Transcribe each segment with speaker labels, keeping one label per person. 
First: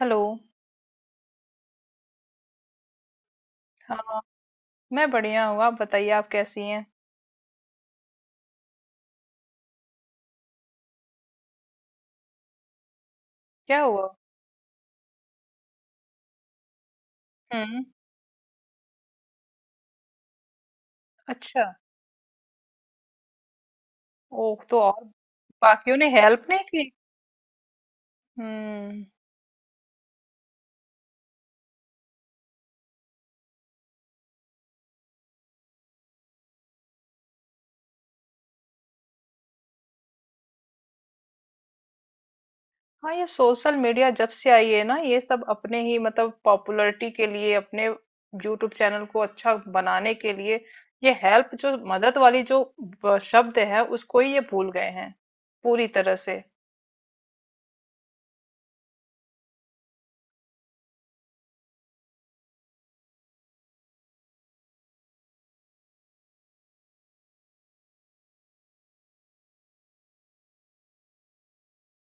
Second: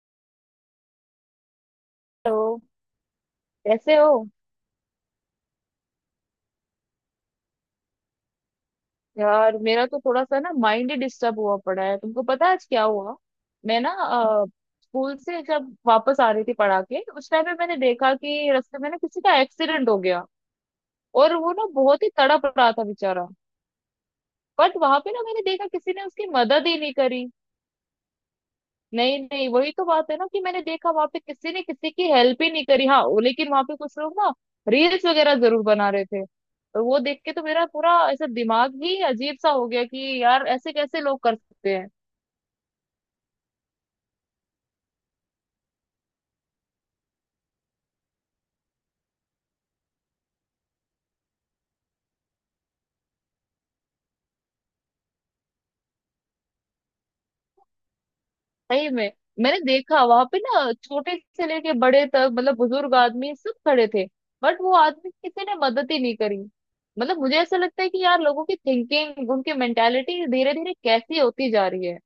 Speaker 1: Hello.
Speaker 2: Hello. कैसे हो?
Speaker 1: हाँ। मैं बढ़िया हूँ। आप बताइए, आप कैसी हैं?
Speaker 2: यार मेरा तो थोड़ा सा ना माइंड ही डिस्टर्ब हुआ पड़ा है। तुमको पता है आज क्या हुआ? मैं
Speaker 1: क्या
Speaker 2: ना
Speaker 1: हुआ?
Speaker 2: स्कूल से जब वापस आ रही थी पढ़ा के, उस टाइम पे मैंने
Speaker 1: हम्म।
Speaker 2: देखा कि रास्ते में ना किसी का एक्सीडेंट हो गया। और वो
Speaker 1: अच्छा।
Speaker 2: ना बहुत ही तड़प रहा था बेचारा।
Speaker 1: ओह,
Speaker 2: बट
Speaker 1: तो
Speaker 2: वहां
Speaker 1: और?
Speaker 2: पे ना मैंने देखा किसी
Speaker 1: बाकियों
Speaker 2: ने
Speaker 1: ने
Speaker 2: उसकी
Speaker 1: हेल्प नहीं
Speaker 2: मदद ही
Speaker 1: की?
Speaker 2: नहीं करी।
Speaker 1: हम्म।
Speaker 2: नहीं नहीं, वही तो बात है ना कि मैंने देखा वहां पे किसी ने किसी की हेल्प ही नहीं करी। हाँ, लेकिन वहां पे कुछ लोग ना रील्स वगैरह जरूर बना रहे थे। और वो देख के तो मेरा पूरा ऐसा दिमाग ही अजीब सा हो गया कि यार ऐसे कैसे लोग कर सकते हैं।
Speaker 1: हाँ, ये सोशल मीडिया जब से आई है ना ये सब अपने ही मतलब पॉपुलैरिटी के लिए, अपने यूट्यूब चैनल को अच्छा बनाने के लिए ये हेल्प जो मदद वाली जो शब्द है उसको ही ये भूल गए हैं पूरी तरह से।
Speaker 2: सही में, मैंने देखा वहां पे ना छोटे से लेके बड़े तक, मतलब बुजुर्ग आदमी सब खड़े थे। बट वो आदमी किसी ने मदद ही नहीं करी। मतलब मुझे ऐसा लगता है कि यार लोगों की थिंकिंग, उनकी मेंटेलिटी धीरे धीरे कैसी होती जा रही है।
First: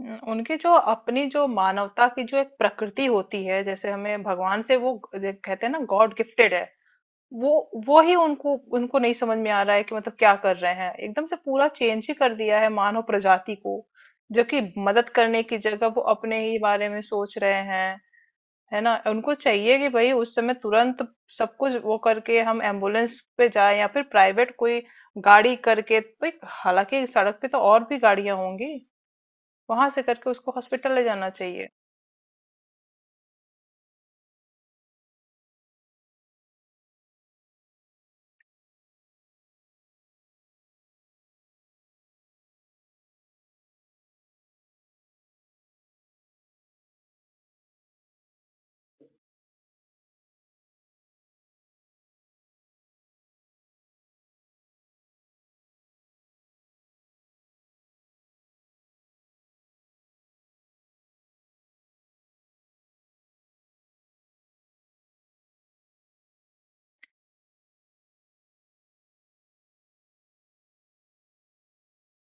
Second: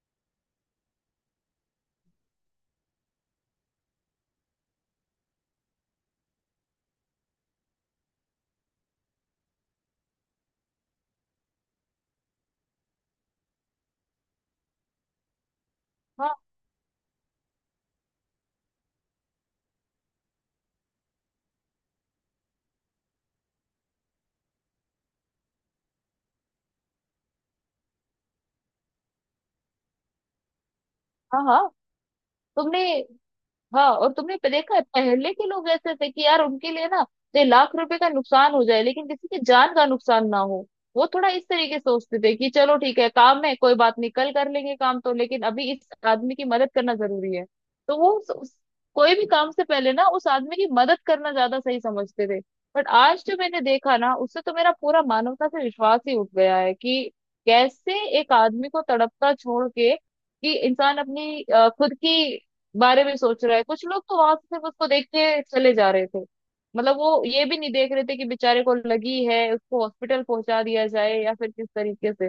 Speaker 1: उनकी जो अपनी जो मानवता की जो एक प्रकृति होती है, जैसे हमें भगवान से वो कहते हैं ना, गॉड गिफ्टेड है। वो वो ही उनको उनको नहीं समझ में आ रहा है कि मतलब क्या कर रहे हैं, एकदम से पूरा चेंज ही कर दिया है मानव प्रजाति को, जो कि मदद करने की जगह वो
Speaker 2: हाँ
Speaker 1: अपने ही बारे में सोच रहे हैं। है ना, उनको चाहिए कि भाई उस समय तुरंत सब कुछ वो करके हम एम्बुलेंस पे जाए, या फिर प्राइवेट कोई गाड़ी करके भाई, हालांकि सड़क पे तो और भी गाड़ियां होंगी, वहां से करके उसको हॉस्पिटल ले जाना
Speaker 2: हाँ हाँ।
Speaker 1: चाहिए।
Speaker 2: तुमने, हाँ और तुमने देखा है, पहले के लोग ऐसे थे कि यार उनके लिए ना चाहे लाख रुपए का नुकसान हो जाए लेकिन किसी की जान का नुकसान ना हो। वो थोड़ा इस तरीके से सोचते थे कि चलो ठीक है, काम है, कोई बात नहीं, कल कर लेंगे काम तो, लेकिन अभी इस आदमी की मदद करना जरूरी है। तो वो कोई भी काम से पहले ना उस आदमी की मदद करना ज्यादा सही समझते थे। बट आज जो मैंने देखा ना, उससे तो मेरा पूरा मानवता से विश्वास ही उठ गया है कि कैसे एक आदमी को तड़पता छोड़ के, कि इंसान अपनी खुद की बारे में सोच रहा है। कुछ लोग तो वहां से सिर्फ उसको देख के चले जा रहे थे। मतलब वो ये भी नहीं देख रहे थे कि बेचारे को लगी है, उसको हॉस्पिटल पहुंचा दिया जाए या फिर किस तरीके से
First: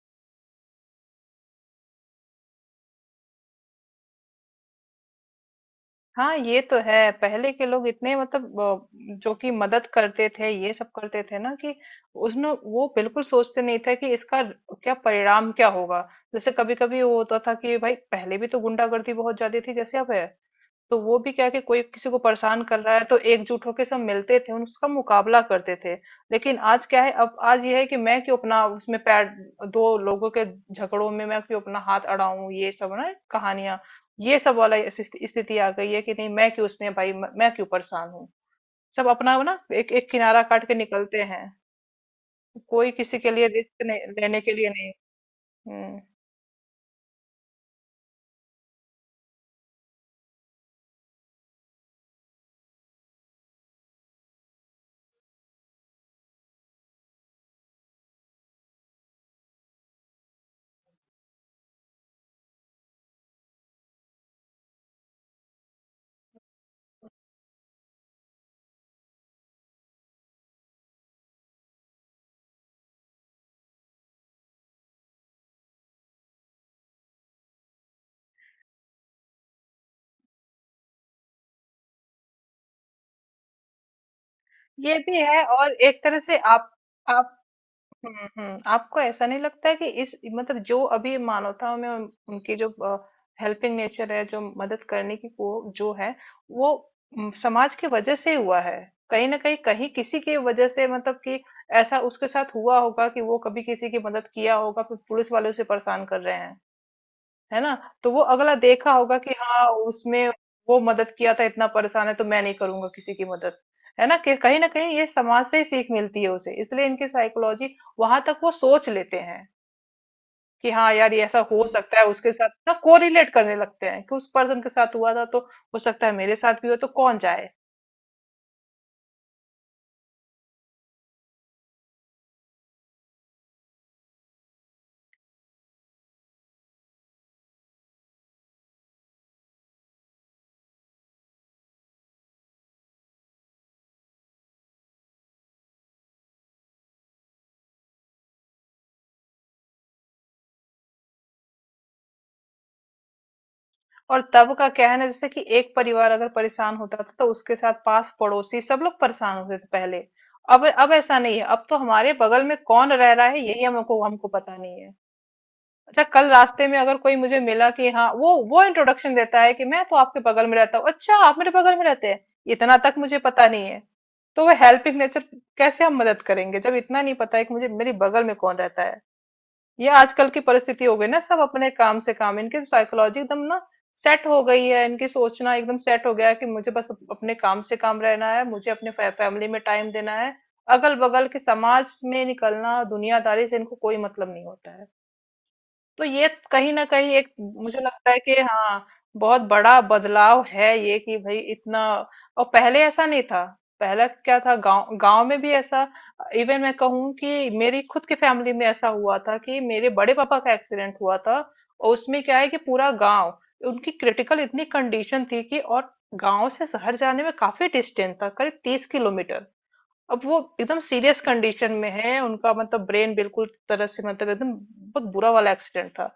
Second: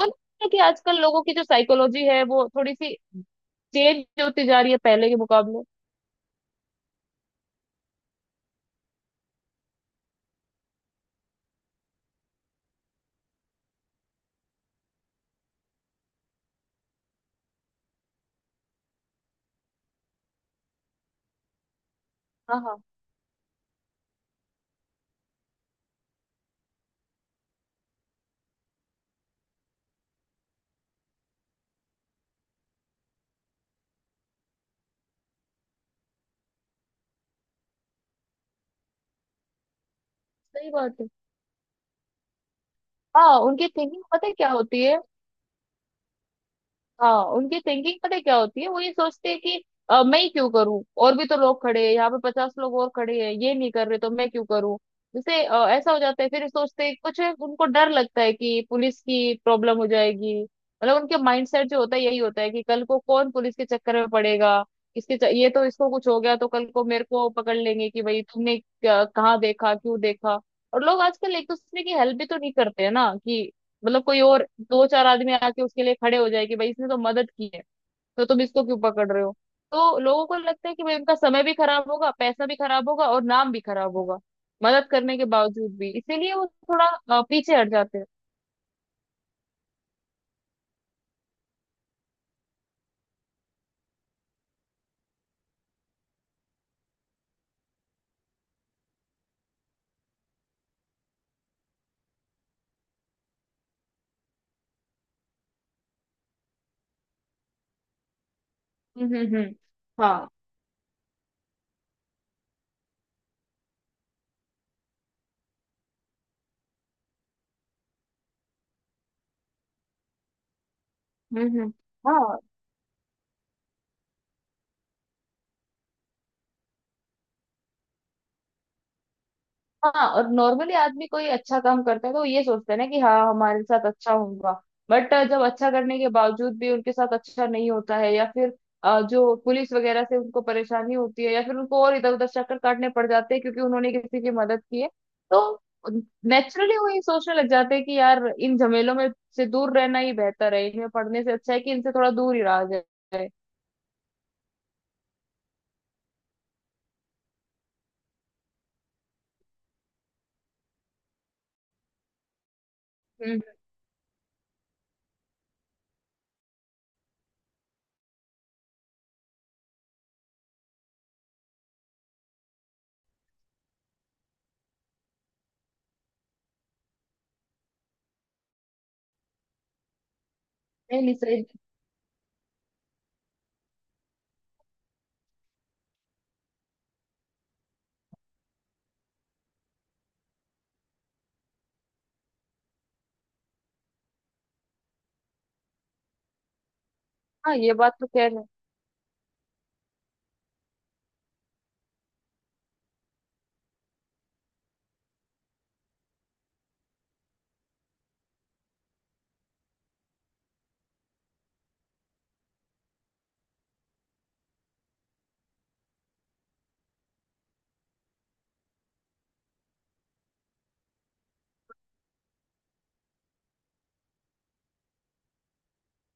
Speaker 2: और है कि आजकल लोगों की जो साइकोलॉजी है वो थोड़ी सी चेंज होती जा रही है पहले के मुकाबले।
Speaker 1: हाँ ये तो है, पहले के लोग इतने मतलब जो कि मदद करते थे, ये सब करते थे ना कि उसने वो बिल्कुल सोचते नहीं थे कि इसका क्या परिणाम क्या होगा। जैसे कभी कभी वो होता था कि भाई पहले भी तो गुंडागर्दी बहुत ज्यादा थी जैसे अब है, तो वो भी क्या है कि कोई किसी को
Speaker 2: हाँ
Speaker 1: परेशान कर
Speaker 2: हाँ।
Speaker 1: रहा है तो एकजुट होकर सब मिलते थे, उसका मुकाबला करते थे। लेकिन आज क्या है, अब आज ये है कि मैं क्यों अपना उसमें पैर, दो लोगों के झगड़ों में मैं क्यों अपना हाथ अड़ाऊं, ये सब ना कहानियां, ये सब वाला स्थिति आ गई है कि नहीं मैं क्यों उसमें भाई मैं क्यों परेशान हूँ। सब अपना ना एक एक किनारा काट
Speaker 2: सही
Speaker 1: के
Speaker 2: बात है।
Speaker 1: निकलते हैं। कोई किसी के
Speaker 2: हाँ,
Speaker 1: लिए
Speaker 2: उनकी
Speaker 1: रिस्क
Speaker 2: थिंकिंग
Speaker 1: नहीं
Speaker 2: पता है
Speaker 1: लेने
Speaker 2: क्या
Speaker 1: के लिए,
Speaker 2: होती
Speaker 1: नहीं।
Speaker 2: है,
Speaker 1: हम्म।
Speaker 2: हाँ उनकी थिंकिंग पता है क्या होती है। वो ये सोचते हैं कि मैं ही क्यों करूं, और भी तो लोग खड़े हैं, यहाँ पे पचास लोग और खड़े हैं, ये नहीं कर रहे तो मैं क्यों करूं। जैसे ऐसा हो जाता है, फिर सोचते हैं कुछ है, उनको डर लगता है कि पुलिस की प्रॉब्लम हो जाएगी। मतलब उनके माइंडसेट जो होता है यही होता है कि कल को कौन पुलिस के चक्कर में पड़ेगा। ये तो इसको कुछ हो गया तो कल को मेरे को पकड़ लेंगे कि भाई तुमने कहाँ देखा क्यों देखा। और लोग आजकल एक दूसरे की हेल्प भी तो नहीं करते हैं ना कि मतलब कोई और दो चार आदमी आके उसके लिए खड़े हो जाए कि भाई इसने तो मदद की है, तो तुम इसको क्यों पकड़ रहे हो। तो लोगों को लगता है कि भाई उनका समय भी खराब होगा, पैसा भी खराब होगा और नाम भी खराब होगा मदद
Speaker 1: ये भी
Speaker 2: करने के
Speaker 1: है। और
Speaker 2: बावजूद भी,
Speaker 1: एक तरह
Speaker 2: इसीलिए
Speaker 1: से
Speaker 2: वो
Speaker 1: आप
Speaker 2: थोड़ा
Speaker 1: आप
Speaker 2: पीछे हट जाते हैं।
Speaker 1: हम्म, हम्म। आपको ऐसा नहीं लगता है कि इस मतलब जो अभी मानवता में उनकी जो हेल्पिंग नेचर है, जो मदद करने की वो जो है वो समाज की वजह से हुआ है? कहीं ना कहीं कहीं किसी की वजह से, मतलब कि ऐसा उसके साथ हुआ होगा कि वो कभी किसी की मदद किया होगा, फिर पुलिस वाले उसे परेशान कर रहे हैं, है ना। तो वो अगला देखा होगा कि
Speaker 2: हम्म।
Speaker 1: हाँ उसमें
Speaker 2: हाँ।
Speaker 1: वो मदद किया था, इतना परेशान है, तो मैं नहीं करूंगा किसी की मदद। है ना कि कहीं ना कहीं ये समाज से ही सीख मिलती है उसे, इसलिए इनकी साइकोलॉजी वहां तक वो सोच लेते हैं कि हाँ यार ये ऐसा हो
Speaker 2: हम्म।
Speaker 1: सकता है, उसके
Speaker 2: हाँ
Speaker 1: साथ ना कोरिलेट करने लगते हैं कि उस पर्सन के साथ हुआ था तो हो सकता है मेरे साथ भी हो, तो कौन जाए।
Speaker 2: हाँ, और नॉर्मली आदमी कोई अच्छा काम करता है तो वो ये सोचते हैं ना कि हाँ हमारे साथ अच्छा होगा। बट जब अच्छा करने के बावजूद भी उनके साथ अच्छा नहीं होता है या फिर जो पुलिस वगैरह से उनको परेशानी होती है या फिर उनको और इधर उधर चक्कर काटने पड़ जाते हैं क्योंकि उन्होंने किसी की मदद की है, तो नेचुरली वो ये सोचने लग जाते हैं कि यार इन झमेलों में से दूर रहना ही बेहतर है, इनमें पढ़ने से अच्छा है कि इनसे थोड़ा दूर ही रहा जाए।
Speaker 1: और तब का क्या है ना, जैसे कि एक परिवार अगर परेशान होता था तो उसके साथ पास पड़ोसी सब लोग परेशान होते थे पहले। अब ऐसा नहीं है, अब तो हमारे बगल में कौन रह रहा है
Speaker 2: हम्म।
Speaker 1: यही हमको हमको पता नहीं है। अच्छा कल रास्ते में अगर कोई मुझे मिला कि हाँ वो इंट्रोडक्शन देता है कि मैं तो आपके बगल में रहता हूँ, अच्छा आप मेरे बगल में रहते हैं, इतना तक मुझे पता नहीं है। तो वो हेल्पिंग नेचर कैसे हम मदद करेंगे जब इतना नहीं पता है कि मुझे मेरे बगल में कौन रहता है। ये आजकल की परिस्थिति हो
Speaker 2: नहीं
Speaker 1: गई
Speaker 2: नहीं,
Speaker 1: ना, सब
Speaker 2: सही।
Speaker 1: अपने काम से काम, इनकी साइकोलॉजी एकदम ना सेट हो गई है, इनकी सोचना एकदम सेट हो गया है कि मुझे बस अपने काम से काम रहना है, मुझे अपने फैमिली में टाइम देना है। अगल बगल के समाज में निकलना, दुनियादारी से इनको कोई मतलब नहीं होता है। तो ये कहीं ना कहीं एक
Speaker 2: हाँ ये
Speaker 1: मुझे
Speaker 2: बात तो
Speaker 1: लगता है
Speaker 2: कह
Speaker 1: कि
Speaker 2: रहे हैं।
Speaker 1: हाँ बहुत बड़ा बदलाव है ये कि भाई इतना, और पहले ऐसा नहीं था। पहले क्या था, गांव गांव में भी ऐसा, इवन मैं कहूँ कि मेरी खुद की फैमिली में ऐसा हुआ था कि मेरे बड़े पापा का एक्सीडेंट हुआ था। और उसमें क्या है कि पूरा गांव, उनकी क्रिटिकल इतनी कंडीशन थी कि, और गांव से शहर जाने में काफी डिस्टेंस था, करीब 30 किलोमीटर। अब वो एकदम सीरियस कंडीशन में है, उनका मतलब ब्रेन बिल्कुल तरह से, मतलब एकदम बहुत बुरा वाला एक्सीडेंट था।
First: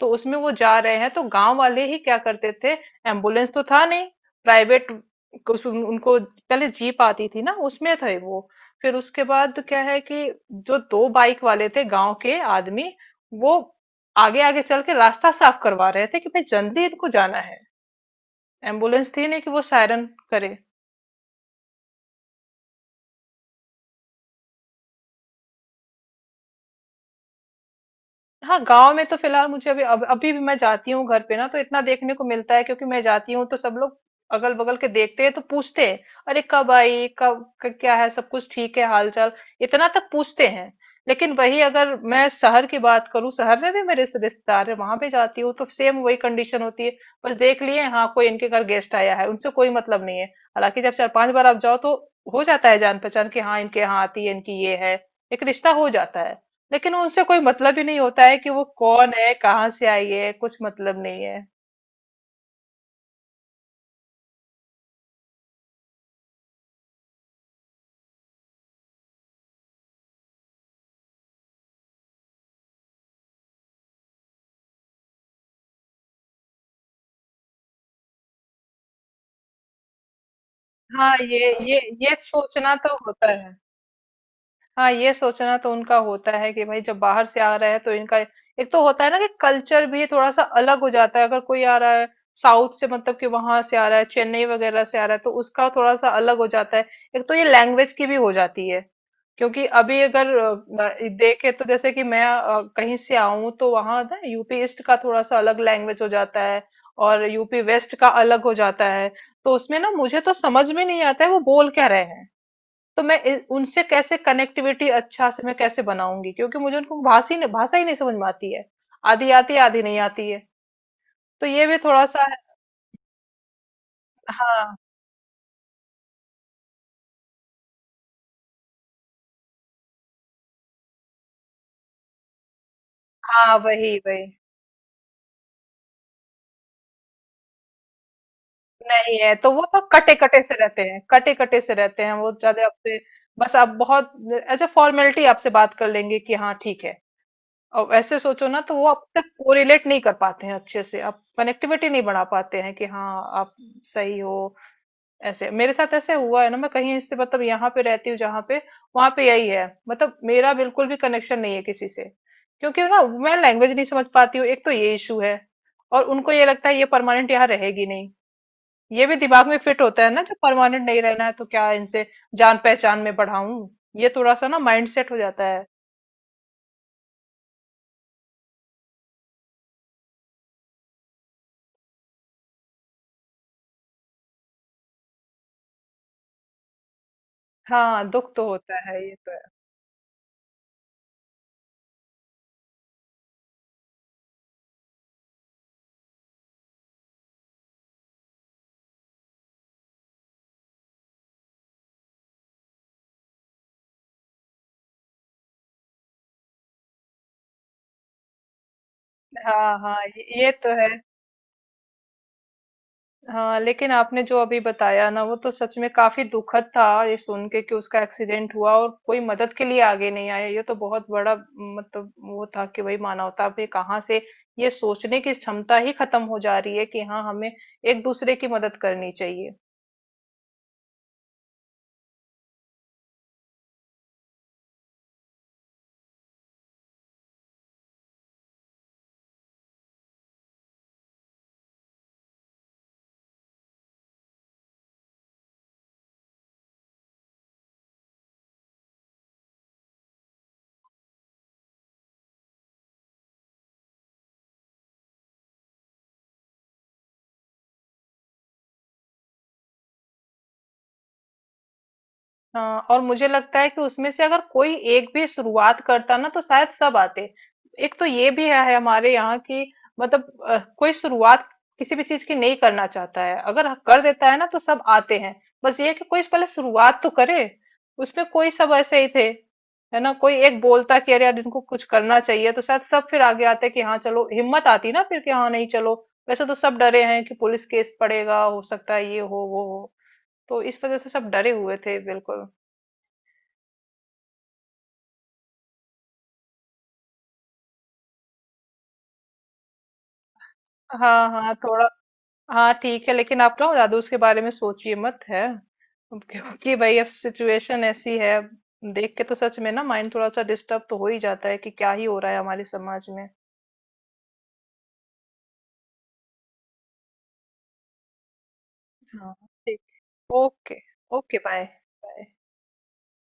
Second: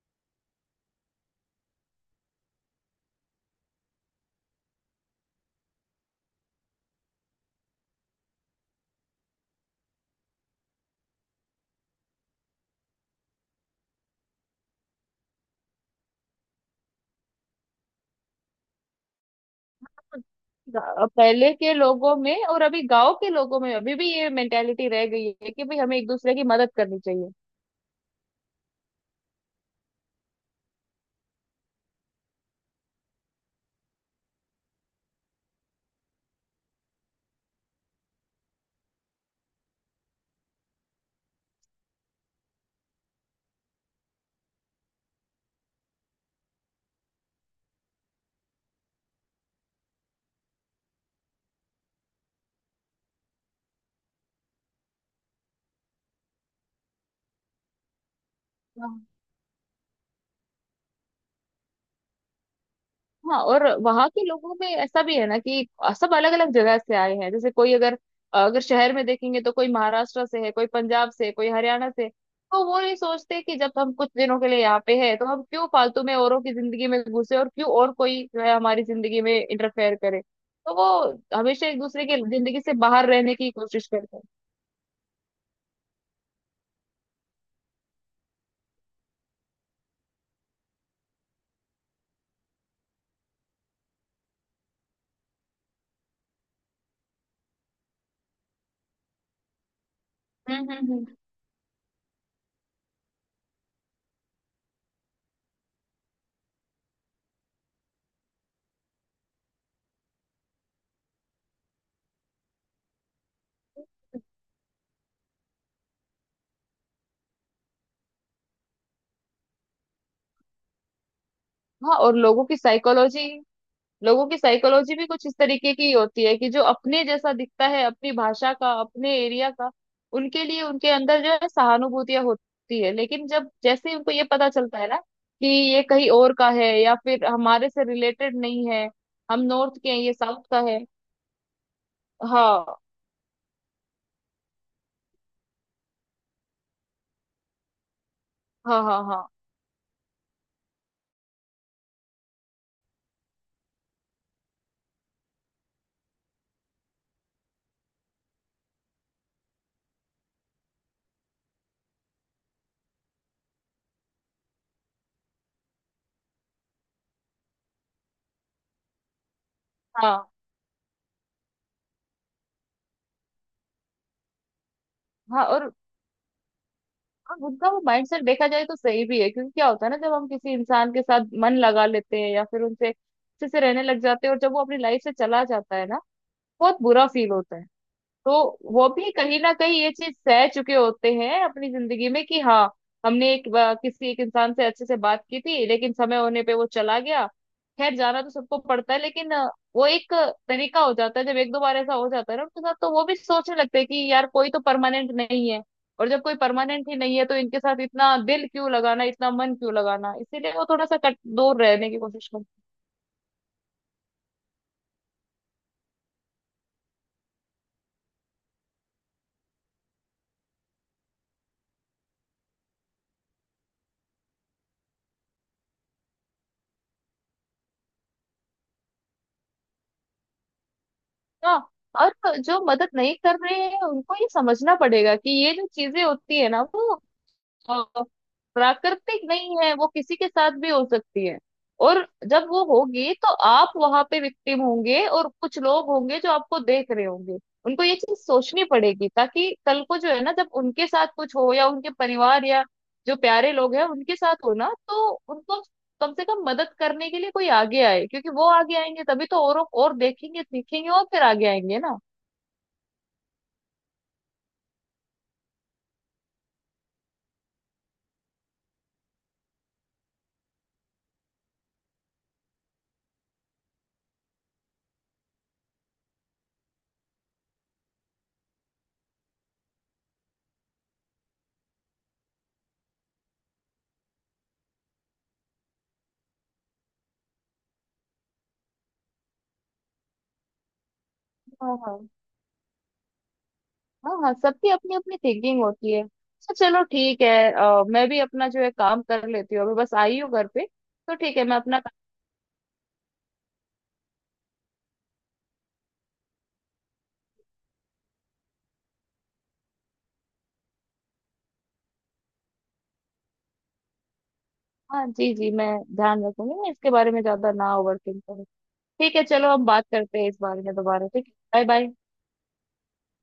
Speaker 1: तो उसमें वो जा रहे हैं तो गांव वाले ही क्या करते थे, एम्बुलेंस तो था नहीं, प्राइवेट कुछ, उनको पहले जीप आती थी ना, उसमें थे वो। फिर उसके बाद क्या है कि जो दो बाइक वाले थे गांव के आदमी, वो आगे आगे चल के रास्ता साफ करवा रहे थे कि भाई जल्दी इनको जाना है, एम्बुलेंस थी नहीं कि वो सायरन करे।
Speaker 2: पहले के लोगों में और अभी गांव के लोगों में अभी भी ये मेंटेलिटी रह गई है कि भाई हमें एक दूसरे की मदद करनी चाहिए।
Speaker 1: हाँ गांव में तो फिलहाल मुझे अभी अभी भी मैं जाती हूँ घर पे ना, तो इतना देखने को मिलता है, क्योंकि मैं जाती हूँ तो सब लोग अगल बगल के देखते हैं तो पूछते हैं, अरे कब आई, कब क्या है, सब कुछ ठीक है, हाल चाल, इतना तक पूछते हैं। लेकिन वही अगर मैं शहर की बात करूँ, शहर में भी मेरे रिश्तेदार है, वहां पे जाती हूँ तो सेम वही कंडीशन होती है। बस देख लिए, हाँ कोई इनके घर गेस्ट आया है, उनसे कोई मतलब नहीं है। हालांकि जब चार पांच बार आप जाओ तो हो जाता है जान पहचान कि हाँ इनके यहाँ आती है, इनकी ये है, एक रिश्ता हो जाता है। लेकिन उनसे कोई मतलब ही नहीं होता है कि वो
Speaker 2: हाँ
Speaker 1: कौन है, कहाँ से आई है, कुछ मतलब नहीं है।
Speaker 2: हाँ, और वहां के लोगों में ऐसा भी है ना कि सब अलग अलग जगह से आए हैं। जैसे कोई अगर, अगर शहर में देखेंगे तो कोई महाराष्ट्र से है, कोई पंजाब से, कोई हरियाणा से। तो वो नहीं सोचते कि जब हम कुछ दिनों के लिए यहाँ पे है तो हम क्यों फालतू में औरों की जिंदगी में घुसे और क्यों और कोई जो है हमारी जिंदगी में इंटरफेयर करे। तो
Speaker 1: हाँ,
Speaker 2: वो
Speaker 1: ये
Speaker 2: हमेशा
Speaker 1: ये
Speaker 2: एक दूसरे
Speaker 1: ये
Speaker 2: के जिंदगी से
Speaker 1: सोचना तो
Speaker 2: बाहर
Speaker 1: होता
Speaker 2: रहने की
Speaker 1: है।
Speaker 2: कोशिश करते हैं।
Speaker 1: हाँ, ये सोचना तो उनका होता है कि भाई जब बाहर से आ रहा है तो इनका, एक तो होता है ना कि कल्चर भी थोड़ा सा अलग हो जाता है, अगर कोई आ रहा है साउथ से, मतलब कि वहां से आ रहा है, चेन्नई वगैरह से आ रहा है, तो उसका थोड़ा सा अलग हो जाता है। एक तो ये लैंग्वेज की भी हो जाती है, क्योंकि अभी अगर
Speaker 2: हम्म।
Speaker 1: देखे तो, जैसे कि मैं कहीं से आऊं तो, वहां ना यूपी ईस्ट का थोड़ा सा अलग लैंग्वेज हो जाता है, और यूपी वेस्ट का अलग हो जाता है। तो उसमें ना मुझे तो समझ में नहीं आता है वो बोल क्या रहे हैं। तो मैं उनसे कैसे कनेक्टिविटी अच्छा से मैं कैसे बनाऊंगी, क्योंकि मुझे उनको भाषा ही नहीं समझ में आती है, आधी आती है आधी नहीं आती है, तो ये भी
Speaker 2: हाँ,
Speaker 1: थोड़ा
Speaker 2: और
Speaker 1: सा।
Speaker 2: लोगों की साइकोलॉजी, लोगों की
Speaker 1: हाँ
Speaker 2: साइकोलॉजी भी कुछ इस तरीके की होती है कि जो अपने जैसा दिखता है, अपनी भाषा का, अपने एरिया का, उनके लिए उनके अंदर जो है सहानुभूतियां होती है। लेकिन जब
Speaker 1: हाँ,
Speaker 2: जैसे ही
Speaker 1: वही
Speaker 2: उनको ये
Speaker 1: वही।
Speaker 2: पता चलता है ना कि ये कहीं और का है या फिर हमारे से रिलेटेड नहीं है,
Speaker 1: नहीं है
Speaker 2: हम
Speaker 1: तो वो तो
Speaker 2: नॉर्थ के हैं ये
Speaker 1: कटे कटे
Speaker 2: साउथ
Speaker 1: से
Speaker 2: का है।
Speaker 1: रहते हैं कटे कटे से रहते हैं वो, ज्यादा
Speaker 2: हाँ
Speaker 1: आपसे बस आप बहुत एज ए फॉर्मेलिटी आपसे बात कर लेंगे कि हाँ ठीक है। और ऐसे सोचो ना तो
Speaker 2: हाँ
Speaker 1: वो
Speaker 2: हाँ।
Speaker 1: आपसे
Speaker 2: हाँ
Speaker 1: कोरिलेट नहीं कर पाते हैं अच्छे से, आप कनेक्टिविटी नहीं बढ़ा पाते हैं कि हाँ आप सही हो। ऐसे मेरे साथ ऐसे हुआ है ना, मैं कहीं इससे मतलब यहाँ पे रहती हूँ जहाँ पे, वहां पे यही है, मतलब मेरा बिल्कुल भी कनेक्शन नहीं है किसी से, क्योंकि ना मैं लैंग्वेज नहीं समझ पाती हूँ, एक तो ये इशू है, और उनको ये लगता है ये परमानेंट यहाँ रहेगी नहीं, ये भी दिमाग में फिट होता है
Speaker 2: हाँ
Speaker 1: ना, जब परमानेंट नहीं रहना है तो क्या इनसे जान पहचान में बढ़ाऊं, ये थोड़ा सा ना माइंड सेट हो
Speaker 2: हाँ,
Speaker 1: जाता है।
Speaker 2: और उनका वो माइंडसेट देखा जाए तो सही भी है, क्योंकि क्या होता है ना जब हम किसी इंसान के साथ मन लगा लेते हैं या फिर उनसे अच्छे से रहने लग जाते हैं और जब वो अपनी लाइफ से चला जाता है ना बहुत बुरा फील होता है।
Speaker 1: हाँ दुख तो
Speaker 2: तो
Speaker 1: होता
Speaker 2: वो
Speaker 1: है,
Speaker 2: भी
Speaker 1: ये तो
Speaker 2: कहीं
Speaker 1: है।
Speaker 2: ना कहीं ये चीज सह चुके होते हैं अपनी जिंदगी में कि हाँ हमने एक किसी एक इंसान से अच्छे से बात की थी लेकिन समय होने पे वो चला गया। खैर जाना तो सबको पड़ता है लेकिन वो एक तरीका हो जाता है, जब एक दो बार ऐसा हो जाता है ना उनके साथ तो वो भी सोचने लगते हैं कि यार कोई तो परमानेंट नहीं है। और जब कोई परमानेंट ही नहीं है तो इनके साथ इतना दिल क्यों लगाना, इतना मन क्यों
Speaker 1: हाँ हाँ,
Speaker 2: लगाना,
Speaker 1: ये
Speaker 2: इसीलिए वो
Speaker 1: तो
Speaker 2: थोड़ा
Speaker 1: है।
Speaker 2: सा कट दूर रहने की कोशिश करते हैं।
Speaker 1: हाँ, लेकिन आपने जो अभी बताया ना वो तो सच में काफी दुखद था, ये सुन के कि उसका एक्सीडेंट हुआ और कोई मदद के लिए आगे नहीं आया, ये तो बहुत बड़ा मतलब वो था कि भाई मानवता भी कहाँ से, ये सोचने की क्षमता ही खत्म हो जा रही है कि हाँ हमें एक दूसरे की मदद करनी चाहिए।
Speaker 2: हाँ, और जो मदद नहीं कर रहे हैं उनको ये समझना पड़ेगा कि ये जो चीजें होती है ना वो अ, प्राकृतिक नहीं है, वो किसी के साथ भी हो सकती है। और जब वो होगी तो आप वहां पे विक्टिम होंगे और कुछ लोग होंगे जो आपको देख रहे होंगे। उनको ये चीज सोचनी पड़ेगी ताकि कल को जो है ना जब उनके साथ कुछ हो या उनके परिवार या जो प्यारे लोग हैं उनके साथ हो ना, तो उनको कम से कम मदद करने के लिए कोई आगे आए। क्योंकि वो आगे आएंगे तभी तो और देखेंगे सीखेंगे और फिर आगे आएंगे ना।
Speaker 1: हाँ, और मुझे लगता है कि उसमें से अगर कोई एक भी शुरुआत करता ना तो शायद सब आते। एक तो ये भी है हमारे यहाँ की, मतलब कोई शुरुआत किसी भी चीज की नहीं करना चाहता है, अगर कर देता है ना तो सब आते हैं। बस ये है कि कोई पहले शुरुआत तो करे, उसमें कोई, सब ऐसे ही थे, है ना, कोई एक बोलता कि अरे यार इनको कुछ करना चाहिए, तो शायद सब फिर आगे आते कि हाँ चलो, हिम्मत आती ना फिर कि हाँ नहीं चलो। वैसे तो सब डरे हैं कि पुलिस केस पड़ेगा, हो सकता है ये हो वो हो, तो इस वजह से सब डरे
Speaker 2: हाँ
Speaker 1: हुए
Speaker 2: हाँ।
Speaker 1: थे बिल्कुल।
Speaker 2: हाँ हाँ, सबकी अपनी अपनी थिंकिंग होती है। अच्छा चलो ठीक है, मैं भी अपना जो है काम कर लेती हूँ, अभी बस आई हूँ घर पे। तो
Speaker 1: हाँ
Speaker 2: ठीक है,
Speaker 1: हाँ,
Speaker 2: मैं अपना
Speaker 1: थोड़ा।
Speaker 2: काम,
Speaker 1: हाँ ठीक है, लेकिन आप ना ज्यादा उसके बारे में सोचिए मत, है, क्योंकि भाई अब सिचुएशन ऐसी है, अब देख के तो सच में ना माइंड थोड़ा सा डिस्टर्ब तो हो ही जाता है कि क्या ही हो रहा है हमारे समाज में।
Speaker 2: हाँ जी जी, मैं ध्यान रखूंगी, मैं इसके बारे में ज्यादा ना ओवर थिंक करूँ। ठीक है,
Speaker 1: हाँ।
Speaker 2: चलो हम
Speaker 1: ठीक।
Speaker 2: बात करते हैं इस बारे में
Speaker 1: ओके।
Speaker 2: दोबारा। ठीक
Speaker 1: ओके, बाय।
Speaker 2: है, बाय बाय।
Speaker 1: बाय।